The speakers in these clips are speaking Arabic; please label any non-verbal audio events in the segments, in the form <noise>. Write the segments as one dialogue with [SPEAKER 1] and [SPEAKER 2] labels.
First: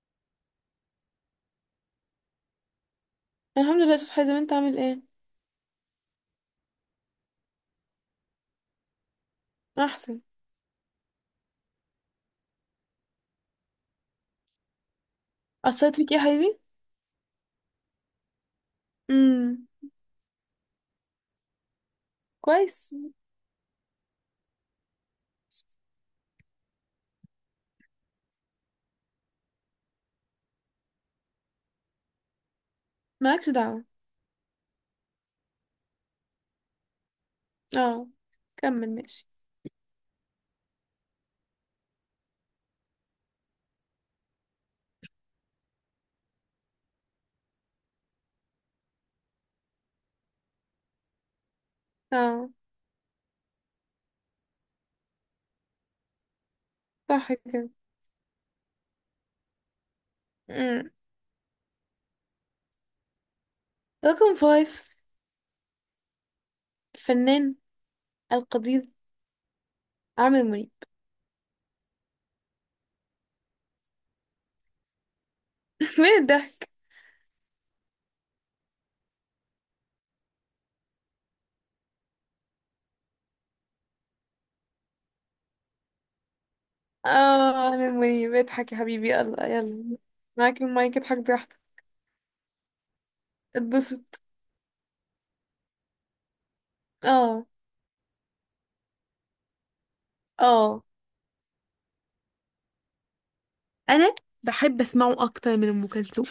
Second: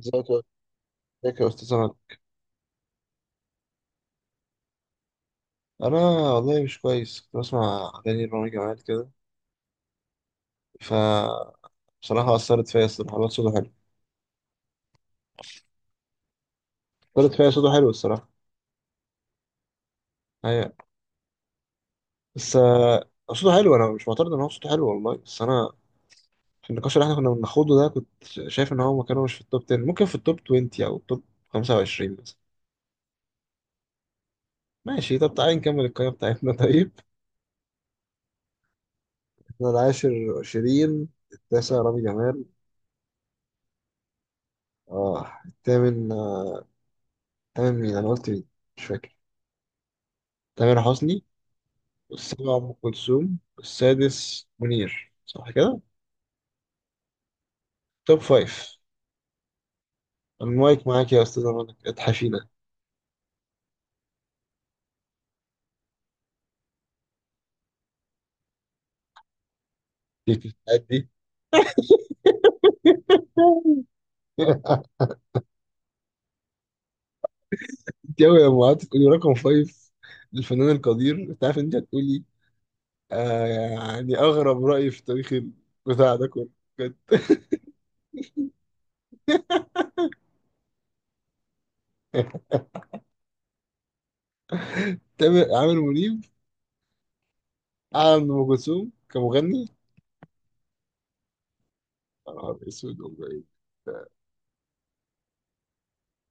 [SPEAKER 1] ازيك يا ازيك يا استاذ عماد.
[SPEAKER 2] الحمد لله يا استاذ حازم، انت عامل ايه؟
[SPEAKER 1] انا والله مش كويس، كنت بسمع اغاني رامي جمال كده.
[SPEAKER 2] احسن.
[SPEAKER 1] ف بصراحه اثرت فيا الصراحه، الواد صوته حلو.
[SPEAKER 2] قصيت فيك ايه يا حبيبي؟
[SPEAKER 1] اثرت فيا صوته حلو الصراحه.
[SPEAKER 2] امم.
[SPEAKER 1] هي بس
[SPEAKER 2] كويس.
[SPEAKER 1] آه، صوته حلو، انا مش معترض ان هو صوته حلو والله، بس انا في النقاش اللي احنا كنا بناخده ده كنت شايف ان هو مكانه مش في التوب 10، ممكن في التوب 20 او التوب 25 مثلا.
[SPEAKER 2] مالكش دعوه.
[SPEAKER 1] ماشي، طب تعالى نكمل القائمه بتاعتنا. <laughs> طيب.
[SPEAKER 2] اه، كمل ماشي.
[SPEAKER 1] احنا العاشر شيرين، التاسع رامي جمال، اه الثامن الثامن مين؟ انا قلت مين؟ مش فاكر. تامر حسني.
[SPEAKER 2] اه،
[SPEAKER 1] السابع أم كلثوم، السادس منير، صح كده؟
[SPEAKER 2] صح كده.
[SPEAKER 1] توب فايف. المايك
[SPEAKER 2] امم
[SPEAKER 1] معاك يا أستاذ منى، اتحفينا.
[SPEAKER 2] رقم فايف الفنان القدير عامر منيب.
[SPEAKER 1] دي <laughs>
[SPEAKER 2] <laughs> مين الضحك؟
[SPEAKER 1] انت أوي لما قعدت تقولي رقم فايف للفنان القدير، انت عارف ان انت هتقولي يعني أغرب رأي في تاريخ البتاع ده كله. بجد. <laughs>
[SPEAKER 2] اه، عامر منيب. اضحك يا حبيبي، يلا يلا، معاك المايك، اضحك براحتك، اتبسط.
[SPEAKER 1] عامر منيب
[SPEAKER 2] اه.
[SPEAKER 1] أعلى من أم كلثوم كمغني؟
[SPEAKER 2] اه،
[SPEAKER 1] يا نهار أسود، والله إيه.
[SPEAKER 2] انا بحب اسمعه اكتر من ام كلثوم.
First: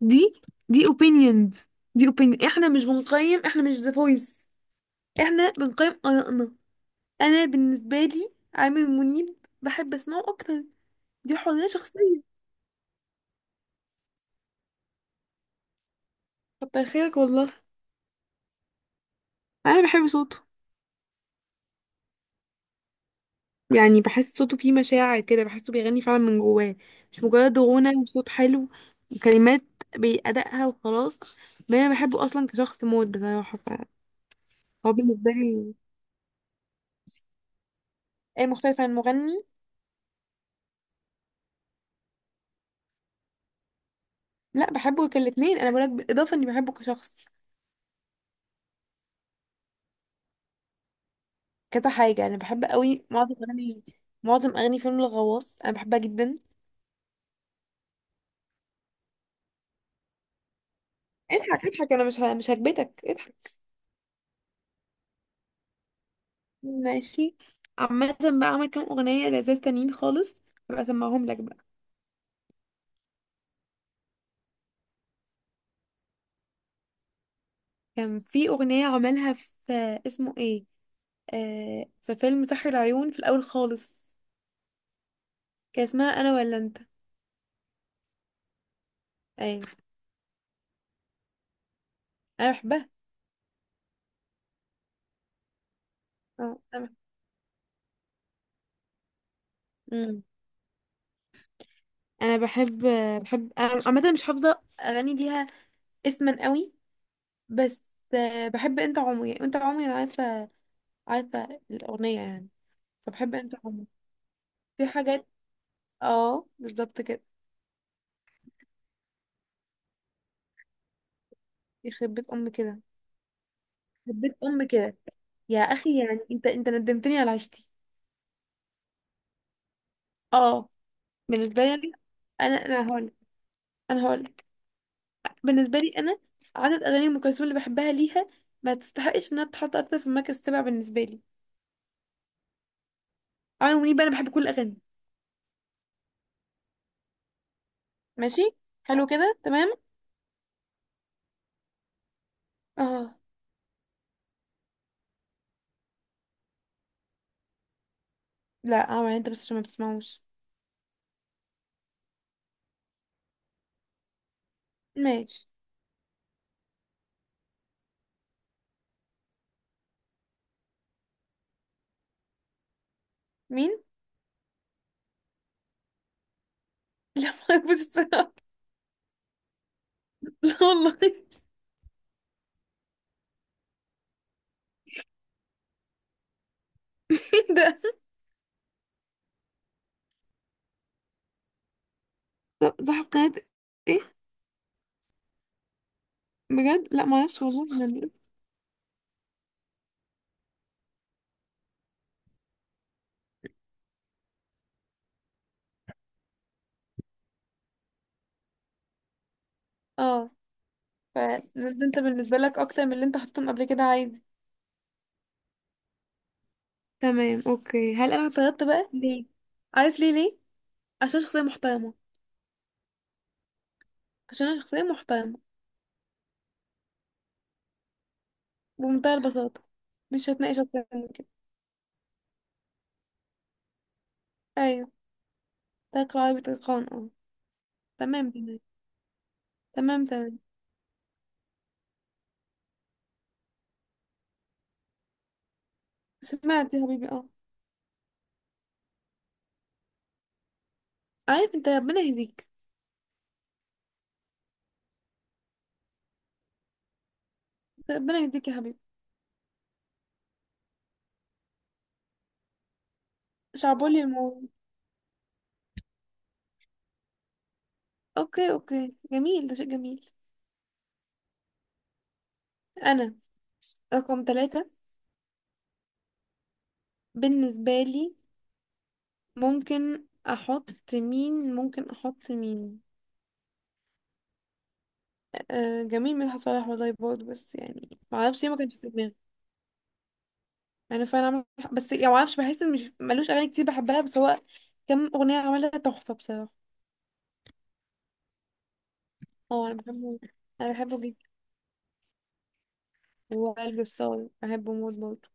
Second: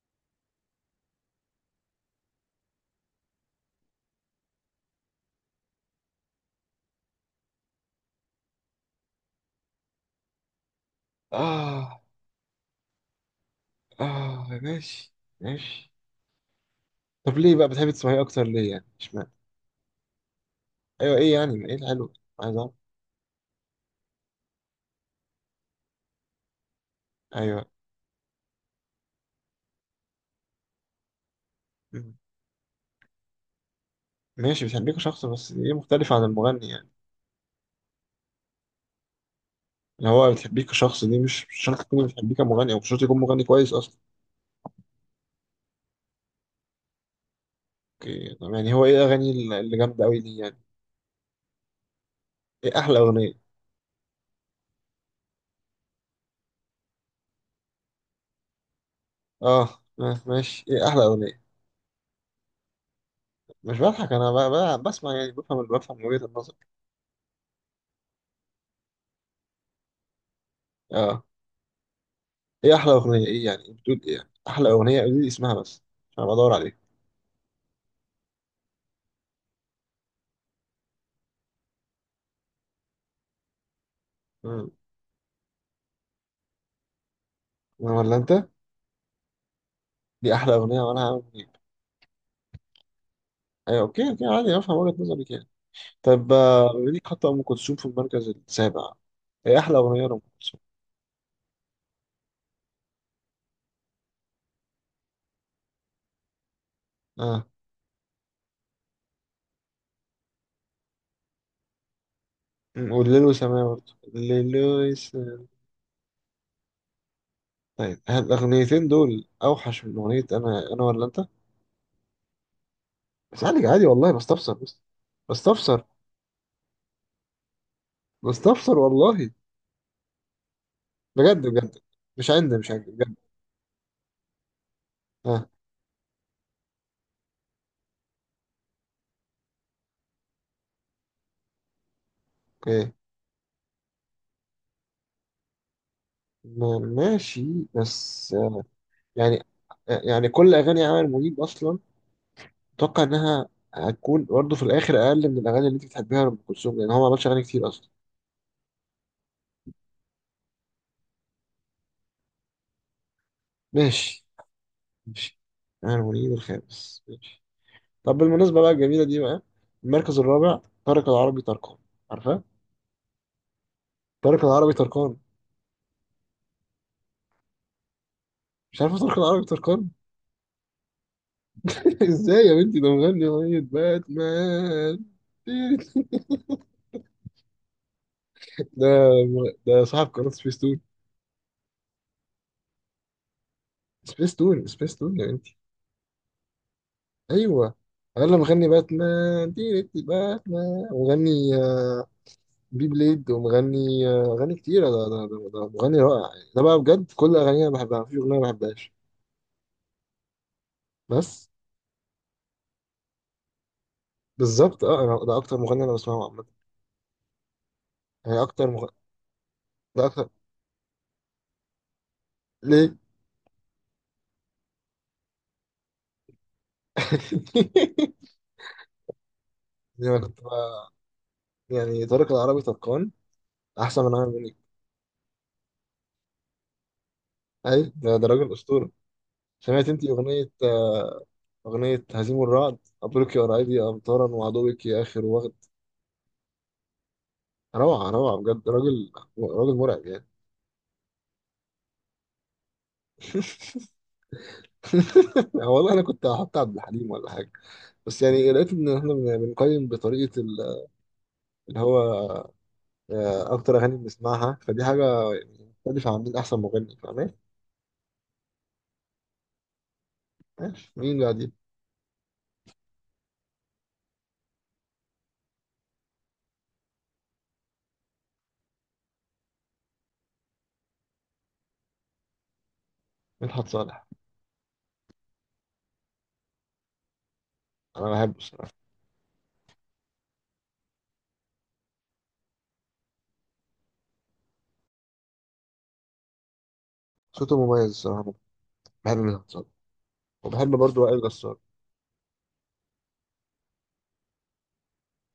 [SPEAKER 2] دي دي opinions. دي opinion، احنا مش بنقيم، احنا مش ذا فويس، احنا بنقيم آرائنا. انا بالنسبة لي عامر منيب بحب اسمعه اكتر. دي حرية
[SPEAKER 1] آه
[SPEAKER 2] شخصية.
[SPEAKER 1] آه، ماشي ماشي.
[SPEAKER 2] كتر خيرك
[SPEAKER 1] طب
[SPEAKER 2] والله.
[SPEAKER 1] ليه بقى بتحب تسمعيه أكتر، ليه يعني؟ اشمعنى؟
[SPEAKER 2] انا بحب صوته.
[SPEAKER 1] ايوه، ايه يعني، ايه الحلو، عايز اعرف.
[SPEAKER 2] يعني بحس صوته فيه مشاعر كده، بحسه بيغني فعلا من جواه، مش مجرد
[SPEAKER 1] ايوه.
[SPEAKER 2] غنى وصوت حلو وكلمات بأدائها وخلاص. ما انا
[SPEAKER 1] مم.
[SPEAKER 2] بحبه اصلا كشخص موت بصراحة.
[SPEAKER 1] ماشي، بتحبيه
[SPEAKER 2] فهو
[SPEAKER 1] كشخص،
[SPEAKER 2] بالنسبة
[SPEAKER 1] بس دي
[SPEAKER 2] لي
[SPEAKER 1] مختلفة عن المغني يعني،
[SPEAKER 2] ايه مختلف عن المغني؟
[SPEAKER 1] اللي هو بتحبيه كشخص دي مش شرط تكون بتحبيه كمغني، او مش شرط يكون مغني كويس اصلا.
[SPEAKER 2] لا، بحبه كالاتنين، انا بقولك بالاضافة اني بحبه كشخص.
[SPEAKER 1] اوكي، طب يعني هو ايه الاغاني اللي جامدة قوي دي يعني؟
[SPEAKER 2] كذا حاجة، انا بحب
[SPEAKER 1] ايه احلى
[SPEAKER 2] قوي
[SPEAKER 1] اغنية؟
[SPEAKER 2] معظم اغاني فيلم الغواص انا بحبها جدا.
[SPEAKER 1] اه، ماشي، ايه احلى اغنية؟
[SPEAKER 2] اضحك اضحك، انا مش هكبتك، اضحك.
[SPEAKER 1] مش بضحك، انا بسمع يعني، بفهم من وجهة النظر.
[SPEAKER 2] ماشي. عامة بقى عمل كام اغنية لذيذ تانيين خالص، هبقى
[SPEAKER 1] اه،
[SPEAKER 2] اسمعهم لك بقى.
[SPEAKER 1] ايه احلى اغنية؟ ايه يعني، إيه بتقول، ايه يعني احلى اغنية، قولي لي اسمها بس عشان بدور عليها.
[SPEAKER 2] كان في اغنية عملها في، اسمه ايه؟ في فيلم سحر العيون في الاول خالص.
[SPEAKER 1] مم.
[SPEAKER 2] كان اسمها انا ولا انت.
[SPEAKER 1] ولا انت؟
[SPEAKER 2] ايوه،
[SPEAKER 1] دي احلى اغنية، وانا هعمل ايه؟
[SPEAKER 2] انا بحبها.
[SPEAKER 1] ايوه، اوكي اوكي، عادي افهم وجهة نظرك يعني. طب
[SPEAKER 2] اه، انا
[SPEAKER 1] بما
[SPEAKER 2] بحب.
[SPEAKER 1] انك حاطه ام كلثوم في المركز السابع، ايه احلى اغنيه لام
[SPEAKER 2] مم.
[SPEAKER 1] كلثوم؟
[SPEAKER 2] انا بحب بحب انا عامة مش حافظة اغاني ليها اسما قوي.
[SPEAKER 1] اه.
[SPEAKER 2] بس بحب انت عمري، انت عمري انا عارفة الاغنية يعني.
[SPEAKER 1] والليل
[SPEAKER 2] فبحب انت
[SPEAKER 1] وسماه،
[SPEAKER 2] عمري.
[SPEAKER 1] برضه الليل
[SPEAKER 2] في حاجات.
[SPEAKER 1] وسماه.
[SPEAKER 2] اه بالظبط كده.
[SPEAKER 1] طيب، هل الاغنيتين دول اوحش من اغنيه انا ولا انت؟
[SPEAKER 2] يخرب بيت ام كده.
[SPEAKER 1] اسالك عادي والله،
[SPEAKER 2] حبيت
[SPEAKER 1] بستفسر
[SPEAKER 2] ام
[SPEAKER 1] بس.
[SPEAKER 2] كده. يا
[SPEAKER 1] بستفسر.
[SPEAKER 2] اخي، يعني انت ندمتني على عيشتي.
[SPEAKER 1] بستفسر والله،
[SPEAKER 2] اه،
[SPEAKER 1] بجد
[SPEAKER 2] بالنسبه
[SPEAKER 1] بجد.
[SPEAKER 2] لي.
[SPEAKER 1] مش
[SPEAKER 2] انا
[SPEAKER 1] عند
[SPEAKER 2] انا
[SPEAKER 1] مش عند
[SPEAKER 2] انا هقول.
[SPEAKER 1] بجد.
[SPEAKER 2] انا هقول
[SPEAKER 1] اه،
[SPEAKER 2] بالنسبه لي انا عدد اغاني ام كلثوم اللي بحبها ليها ما تستحقش انها تتحط اكتر في المركز السابع بالنسبه لي.
[SPEAKER 1] اوكي،
[SPEAKER 2] عمرو منيب بقى انا بحب كل الاغاني.
[SPEAKER 1] ماشي. بس
[SPEAKER 2] ماشي،
[SPEAKER 1] آه،
[SPEAKER 2] حلو كده
[SPEAKER 1] يعني
[SPEAKER 2] تمام.
[SPEAKER 1] يعني كل اغاني عامر منيب اصلا اتوقع
[SPEAKER 2] اه،
[SPEAKER 1] انها هتكون برضه في الاخر اقل من الاغاني اللي انت بتحبيها لام كلثوم، لان هو ما عملش اغاني كتير اصلا.
[SPEAKER 2] لا، عمرو انت بس عشان ما بتسمعوش.
[SPEAKER 1] ماشي ماشي.
[SPEAKER 2] ماشي.
[SPEAKER 1] أنا المريد الخامس، ماشي. طب بالمناسبة بقى، الجميلة دي بقى، المركز الرابع طارق العربي طرقان. عارفة؟
[SPEAKER 2] مين؟ <laughs>
[SPEAKER 1] طارق العربي طرقان.
[SPEAKER 2] لا، ما اعرفش الصراحه.
[SPEAKER 1] مش عارفة طارق العربي طرقان؟
[SPEAKER 2] لا والله. <laughs>
[SPEAKER 1] <laughs> ازاي يا بنتي، ده مغني أغنية باتمان. <laughs>
[SPEAKER 2] مين ده؟
[SPEAKER 1] ده ده صاحب قناة سبيس تون.
[SPEAKER 2] صاحب قناه ايه؟
[SPEAKER 1] سبيس تون، سبيس تون يا بنتي.
[SPEAKER 2] بجد لا، ما اعرفش
[SPEAKER 1] أيوه.
[SPEAKER 2] والله، <laughs> يعني.
[SPEAKER 1] أنا مغني باتمان، تيرت باتمان، ومغني بي بليد، ومغني أغاني كتيرة. ده مغني رائع يعني. ده بقى بجد، كل أغانيه أنا بحبها، مفيش أغنية ما بحبهاش.
[SPEAKER 2] اه. فده
[SPEAKER 1] بس
[SPEAKER 2] انت بالنسبة لك اكتر من اللي انت حطيتهم قبل كده، عادي.
[SPEAKER 1] بالظبط، اه انا ده اكتر مغني انا بسمعه عامه.
[SPEAKER 2] تمام اوكي. هل انا
[SPEAKER 1] يعني
[SPEAKER 2] اعترضت
[SPEAKER 1] اكتر
[SPEAKER 2] بقى
[SPEAKER 1] مغني.
[SPEAKER 2] ليه؟ عارف
[SPEAKER 1] ده
[SPEAKER 2] ليه؟
[SPEAKER 1] اكتر.
[SPEAKER 2] ليه؟ عشان شخصية محترمة.
[SPEAKER 1] ليه؟
[SPEAKER 2] عشان انا شخصية محترمة
[SPEAKER 1] <laughs>
[SPEAKER 2] بمنتهى البساطة.
[SPEAKER 1] يعني انا
[SPEAKER 2] مش
[SPEAKER 1] كنت
[SPEAKER 2] هتناقش اكتر
[SPEAKER 1] بقى.
[SPEAKER 2] من كده.
[SPEAKER 1] يعني طارق العربي طرقان احسن من عامر منيب.
[SPEAKER 2] ايوه. تلقى عربي تلقان، اه.
[SPEAKER 1] اي ده، ده
[SPEAKER 2] تمام
[SPEAKER 1] راجل
[SPEAKER 2] تمام.
[SPEAKER 1] اسطوره. سمعت انت
[SPEAKER 2] تمام تمام.
[SPEAKER 1] اغنيه هزيم الرعد، مبروك يا قرايبي امطارا، وعدوك يا اخر وغد؟
[SPEAKER 2] سمعت يا حبيبي، اه.
[SPEAKER 1] روعه روعه بجد، راجل مرعب يعني.
[SPEAKER 2] عارف انت، ربنا يهديك.
[SPEAKER 1] <laughs> والله انا كنت هحط عبد الحليم ولا حاجه،
[SPEAKER 2] ربنا
[SPEAKER 1] بس
[SPEAKER 2] يهديك
[SPEAKER 1] يعني
[SPEAKER 2] يا
[SPEAKER 1] لقيت
[SPEAKER 2] حبيبي.
[SPEAKER 1] ان احنا بنقيم بطريقه اللي هو اكتر اغاني
[SPEAKER 2] شعبولي الموضوع.
[SPEAKER 1] بنسمعها، فدي حاجه مختلفه عن مين احسن مغني، فاهم؟
[SPEAKER 2] اوكي اوكي، جميل، ده شيء جميل.
[SPEAKER 1] ماشي، مين بقى دي؟
[SPEAKER 2] انا رقم ثلاثة بالنسبة لي ممكن احط مين؟ ممكن احط مين؟
[SPEAKER 1] مدحت صالح.
[SPEAKER 2] آه جميل، مدحت صالح والله برضه، بس يعني
[SPEAKER 1] انا
[SPEAKER 2] ما
[SPEAKER 1] بحبه
[SPEAKER 2] اعرفش ليه ما
[SPEAKER 1] الصراحه،
[SPEAKER 2] كانش في دماغي. انا فعلا بس يعني ما اعرفش، بحس ان مش، ملوش اغاني كتير بحبها، بس هو كم اغنيه عملها تحفه بصراحه.
[SPEAKER 1] صوته مميز الصراحه. بحب مدحت صالح،
[SPEAKER 2] اه، انا بحبه.
[SPEAKER 1] وبحب
[SPEAKER 2] انا بحبه
[SPEAKER 1] برضه وائل
[SPEAKER 2] جدا.
[SPEAKER 1] جسار.
[SPEAKER 2] وائل جسار بحبه موت برضه.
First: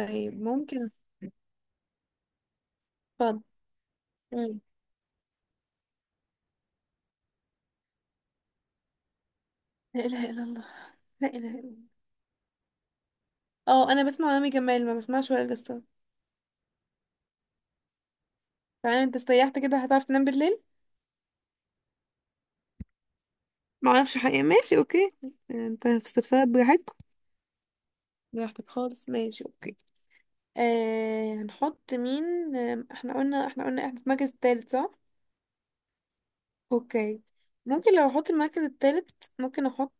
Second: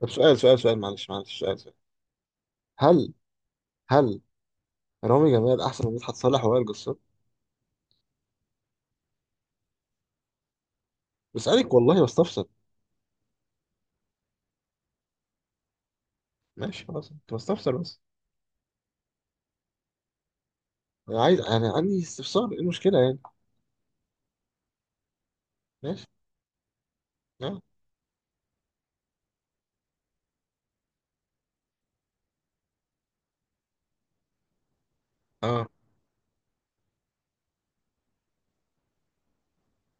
[SPEAKER 1] طب سؤال سؤال سؤال،
[SPEAKER 2] ممكن.
[SPEAKER 1] معلش، سؤال. هل
[SPEAKER 2] اتفضل.
[SPEAKER 1] هل
[SPEAKER 2] مم.
[SPEAKER 1] رامي جمال احسن من مدحت صالح ووائل جسار؟
[SPEAKER 2] لا اله الا الله. لا اله الا
[SPEAKER 1] بسالك
[SPEAKER 2] الله.
[SPEAKER 1] والله، بستفسر.
[SPEAKER 2] اه، انا بسمع رامي جمال ما بسمعش وائل جسار.
[SPEAKER 1] ماشي، خلاص، انت بستفسر بس.
[SPEAKER 2] فعلا انت استريحت كده، هتعرف تنام بالليل.
[SPEAKER 1] انا عندي استفسار، ايه المشكله يعني؟
[SPEAKER 2] ما اعرفش حقيقة. ماشي اوكي. انت في
[SPEAKER 1] ماشي.
[SPEAKER 2] استفسارات براحتك،
[SPEAKER 1] اه.
[SPEAKER 2] براحتك خالص. ماشي اوكي. هنحط مين؟ احنا قلنا، احنا في المركز التالت صح؟
[SPEAKER 1] اه.
[SPEAKER 2] اوكي. ممكن لو احط المركز التالت، ممكن احط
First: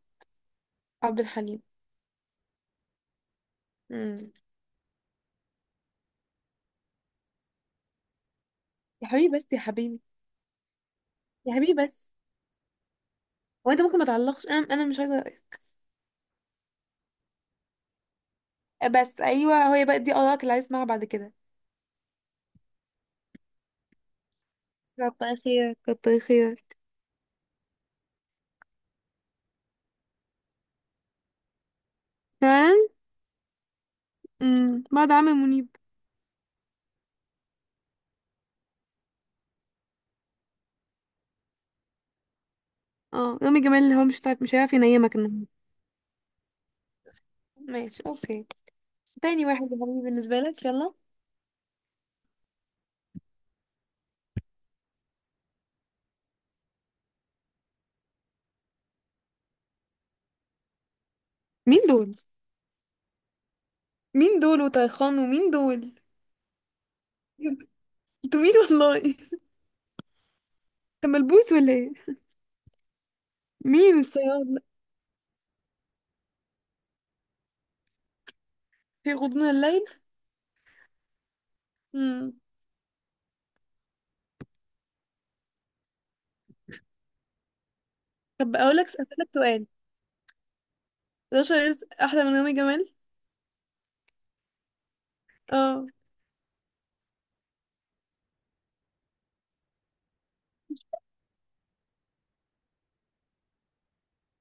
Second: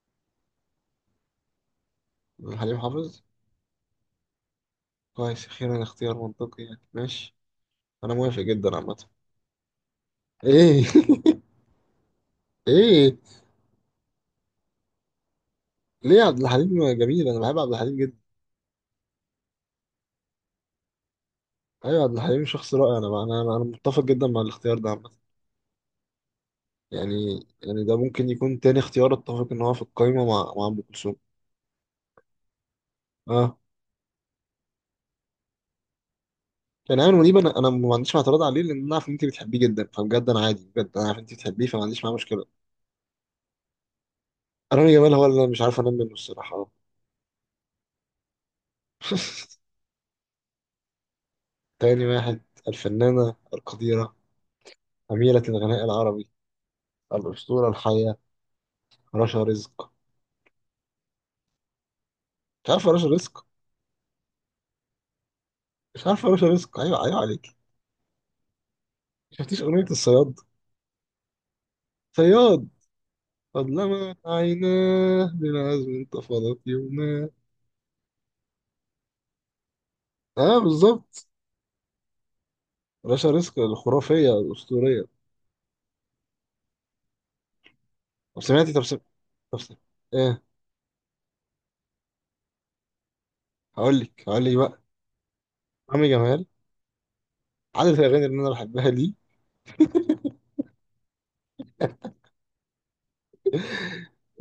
[SPEAKER 2] عبد الحليم.
[SPEAKER 1] حليم حافظ.
[SPEAKER 2] مم.
[SPEAKER 1] كويس، اخيرا اختيار منطقي يعني، ماشي، انا موافق جدا عامه.
[SPEAKER 2] يا حبيبي بس، يا حبيبي،
[SPEAKER 1] ايه؟
[SPEAKER 2] يا حبيبي بس،
[SPEAKER 1] <laughs> ايه؟
[SPEAKER 2] هو انت ممكن ما تعلقش، انا مش عايزه.
[SPEAKER 1] ليه؟ عبد الحليم جميل، انا بحب عبد الحليم جدا.
[SPEAKER 2] بس ايوه، هو بقى دي ارائك اللي عايز اسمعها بعد كده.
[SPEAKER 1] ايوه، عبد الحليم شخص رائع. انا بقى انا انا أنا متفق جدا مع الاختيار ده عامه.
[SPEAKER 2] كتر خيرك كتر خيرك.
[SPEAKER 1] يعني ده ممكن يكون تاني اختيار اتفق ان هو في القايمه مع ام كلثوم.
[SPEAKER 2] فعلا.
[SPEAKER 1] اه،
[SPEAKER 2] بعد عامر منيب.
[SPEAKER 1] يعني ايمن منيب، انا ما عنديش اعتراض عليه، لان انا عارف ان انت بتحبيه جدا، فبجد انا عادي بجد، انا عارف ان انت بتحبيه، فما عنديش معاه مشكله.
[SPEAKER 2] اه، رامي جمال اللي هو مش هيعرف
[SPEAKER 1] رامي جمال
[SPEAKER 2] ينيمك
[SPEAKER 1] هو اللي
[SPEAKER 2] النهارده.
[SPEAKER 1] انا مش عارف انام منه الصراحه.
[SPEAKER 2] ماشي اوكي. تاني واحد
[SPEAKER 1] <laughs>
[SPEAKER 2] يا حبيبي بالنسبه لك، يلا.
[SPEAKER 1] تاني واحد. الفنانه القديره، أميرة الغناء العربي، الأسطورة الحية، رشا رزق.
[SPEAKER 2] مين دول؟
[SPEAKER 1] مش عارف رشا رزق؟
[SPEAKER 2] مين دول وطيخان ومين دول؟
[SPEAKER 1] مش عارف رشا رزق؟ أيوة أيوة عليك.
[SPEAKER 2] انتوا مين والله. <laughs>
[SPEAKER 1] شفتيش أغنية الصياد؟
[SPEAKER 2] ده ملبوس ولا ايه؟
[SPEAKER 1] صياد
[SPEAKER 2] مين
[SPEAKER 1] أظلم
[SPEAKER 2] الصياد
[SPEAKER 1] عيناه بالعزم انتفضت يوماه.
[SPEAKER 2] في غضون الليل؟
[SPEAKER 1] اه بالظبط.
[SPEAKER 2] امم.
[SPEAKER 1] رشا رزق الخرافية الأسطورية. طب
[SPEAKER 2] طب
[SPEAKER 1] سمعتي
[SPEAKER 2] اقول
[SPEAKER 1] طب
[SPEAKER 2] لك،
[SPEAKER 1] سمعتي
[SPEAKER 2] اسالك
[SPEAKER 1] طب
[SPEAKER 2] سؤال،
[SPEAKER 1] سمعتي؟ ايه.
[SPEAKER 2] 11 احلى من يوم جمال؟
[SPEAKER 1] هقول لك بقى.
[SPEAKER 2] اه.
[SPEAKER 1] عمرو جمال، عدد الأغاني اللي أنا بحبها ليه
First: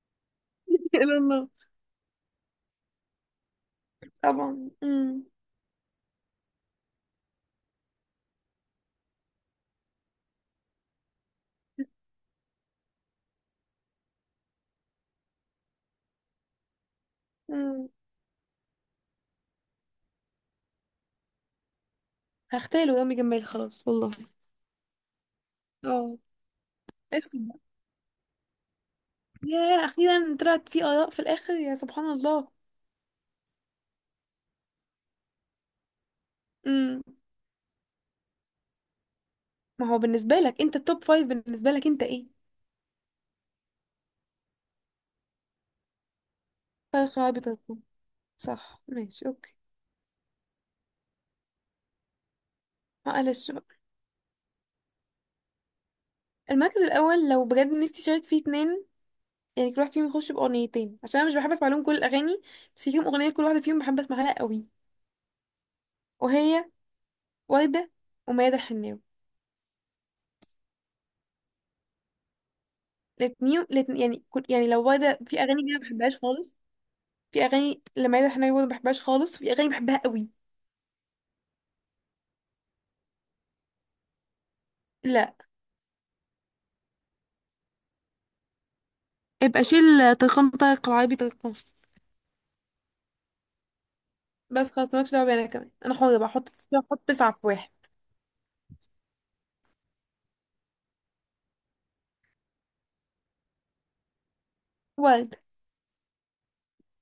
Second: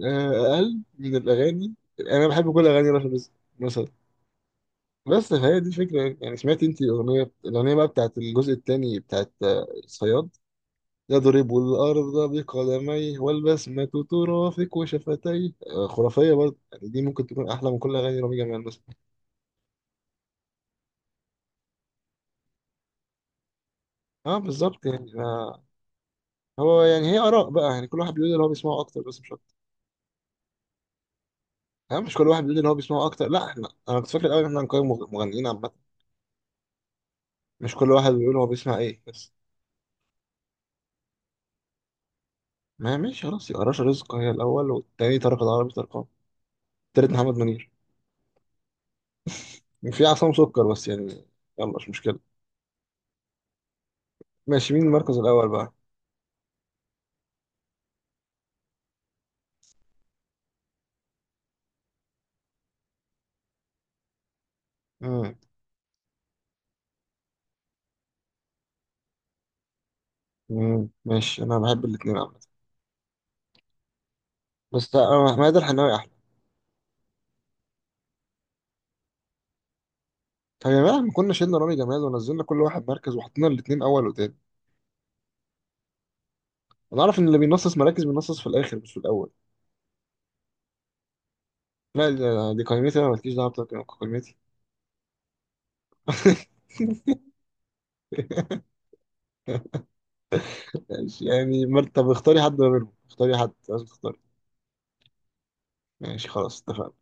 [SPEAKER 1] أقل
[SPEAKER 2] <laughs>
[SPEAKER 1] من
[SPEAKER 2] الى الله.
[SPEAKER 1] الأغاني، يعني أنا بحب كل أغاني رشا رزق مثلا.
[SPEAKER 2] طبعا.
[SPEAKER 1] بس فهي دي الفكرة يعني. سمعتي أنت الأغنية بقى بتاعت الجزء التاني بتاعت الصياد؟ يضرب الأرض بقدميه والبسمة ترافق وشفتيه، خرافية برضه يعني. دي ممكن تكون أحلى من
[SPEAKER 2] امم
[SPEAKER 1] كل أغاني رامي جمال مثلا.
[SPEAKER 2] هختاله يوم جمال خلاص والله.
[SPEAKER 1] اه بالظبط يعني.
[SPEAKER 2] اه.
[SPEAKER 1] يعني هي
[SPEAKER 2] اسكت
[SPEAKER 1] آراء
[SPEAKER 2] بقى،
[SPEAKER 1] بقى، يعني كل واحد بيقول اللي هو بيسمعه أكتر، بس مش أكتر
[SPEAKER 2] يا، اخيرا طلعت في اراء في الاخر، يا
[SPEAKER 1] يعني.
[SPEAKER 2] سبحان
[SPEAKER 1] مش كل واحد
[SPEAKER 2] الله.
[SPEAKER 1] بيقول اللي هو بيسمعه أكتر، لا أنا كنت فاكر الأول إن احنا هنقيم مغنيين عامة،
[SPEAKER 2] امم.
[SPEAKER 1] مش كل واحد بيقول هو بيسمع إيه بس.
[SPEAKER 2] ما هو بالنسبه لك انت، التوب فايف بالنسبه لك انت ايه؟
[SPEAKER 1] ما هي ماشي، خلاص يبقى رشا رزق هي الأول، والتاني طارق العربي طرقان، التالت
[SPEAKER 2] فرق
[SPEAKER 1] محمد
[SPEAKER 2] عربي
[SPEAKER 1] منير.
[SPEAKER 2] تركم. صح، ماشي، اوكي.
[SPEAKER 1] في عصام سكر بس يعني، يلا مش مشكلة.
[SPEAKER 2] معلش بقى.
[SPEAKER 1] ماشي، مين المركز الأول بقى؟
[SPEAKER 2] المركز الاول لو بجد نفسي اشارك فيه اتنين، يعني كل واحد فيهم يخش بأغنيتين عشان أنا مش بحب أسمع لهم كل الأغاني، بس فيهم أغنية كل واحدة فيهم بحب أسمع لها قوي.
[SPEAKER 1] مم.
[SPEAKER 2] وهي وردة وميادة الحناوي.
[SPEAKER 1] مم. ماشي، أنا بحب الاتنين عامة.
[SPEAKER 2] الاتنين الاتنين، يعني كل يعني لو
[SPEAKER 1] بس
[SPEAKER 2] وردة
[SPEAKER 1] آه،
[SPEAKER 2] في
[SPEAKER 1] ميادة
[SPEAKER 2] أغاني كده ما
[SPEAKER 1] الحناوي احلى.
[SPEAKER 2] بحبهاش خالص. في أغاني لميادة الحناوي برضه ما بحبهاش خالص وفي أغاني بحبها قوي.
[SPEAKER 1] طب يا جماعه، ما كنا شلنا رامي جمال ونزلنا كل واحد مركز وحطينا الاثنين اول وتاني؟
[SPEAKER 2] لا.
[SPEAKER 1] انا اعرف ان اللي بينصص مراكز بينصص في الاخر، مش في الاول.
[SPEAKER 2] يبقى شيل طرق العربي طرقان.
[SPEAKER 1] لا، دي قيمتي، انا مالكيش دعوه بتاعتك. قيمتي.
[SPEAKER 2] بس خلاص، مالكش دعوة بيا، أنا كمان أنا حرة بقى أحط
[SPEAKER 1] <laughs>
[SPEAKER 2] أحط تسعة في واحد.
[SPEAKER 1] ماشي يعني، طب اختاري حد ما بينهم، اختاري حد، لازم تختاري.
[SPEAKER 2] وردة.
[SPEAKER 1] ماشي، خلاص اتفقنا.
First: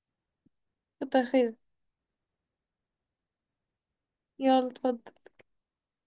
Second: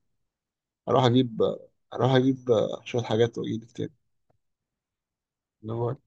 [SPEAKER 1] هروح
[SPEAKER 2] كتر
[SPEAKER 1] اجيب
[SPEAKER 2] خير.
[SPEAKER 1] هروح اجيب شويه حاجات واجيلك
[SPEAKER 2] يلا اتفضل.
[SPEAKER 1] تاني.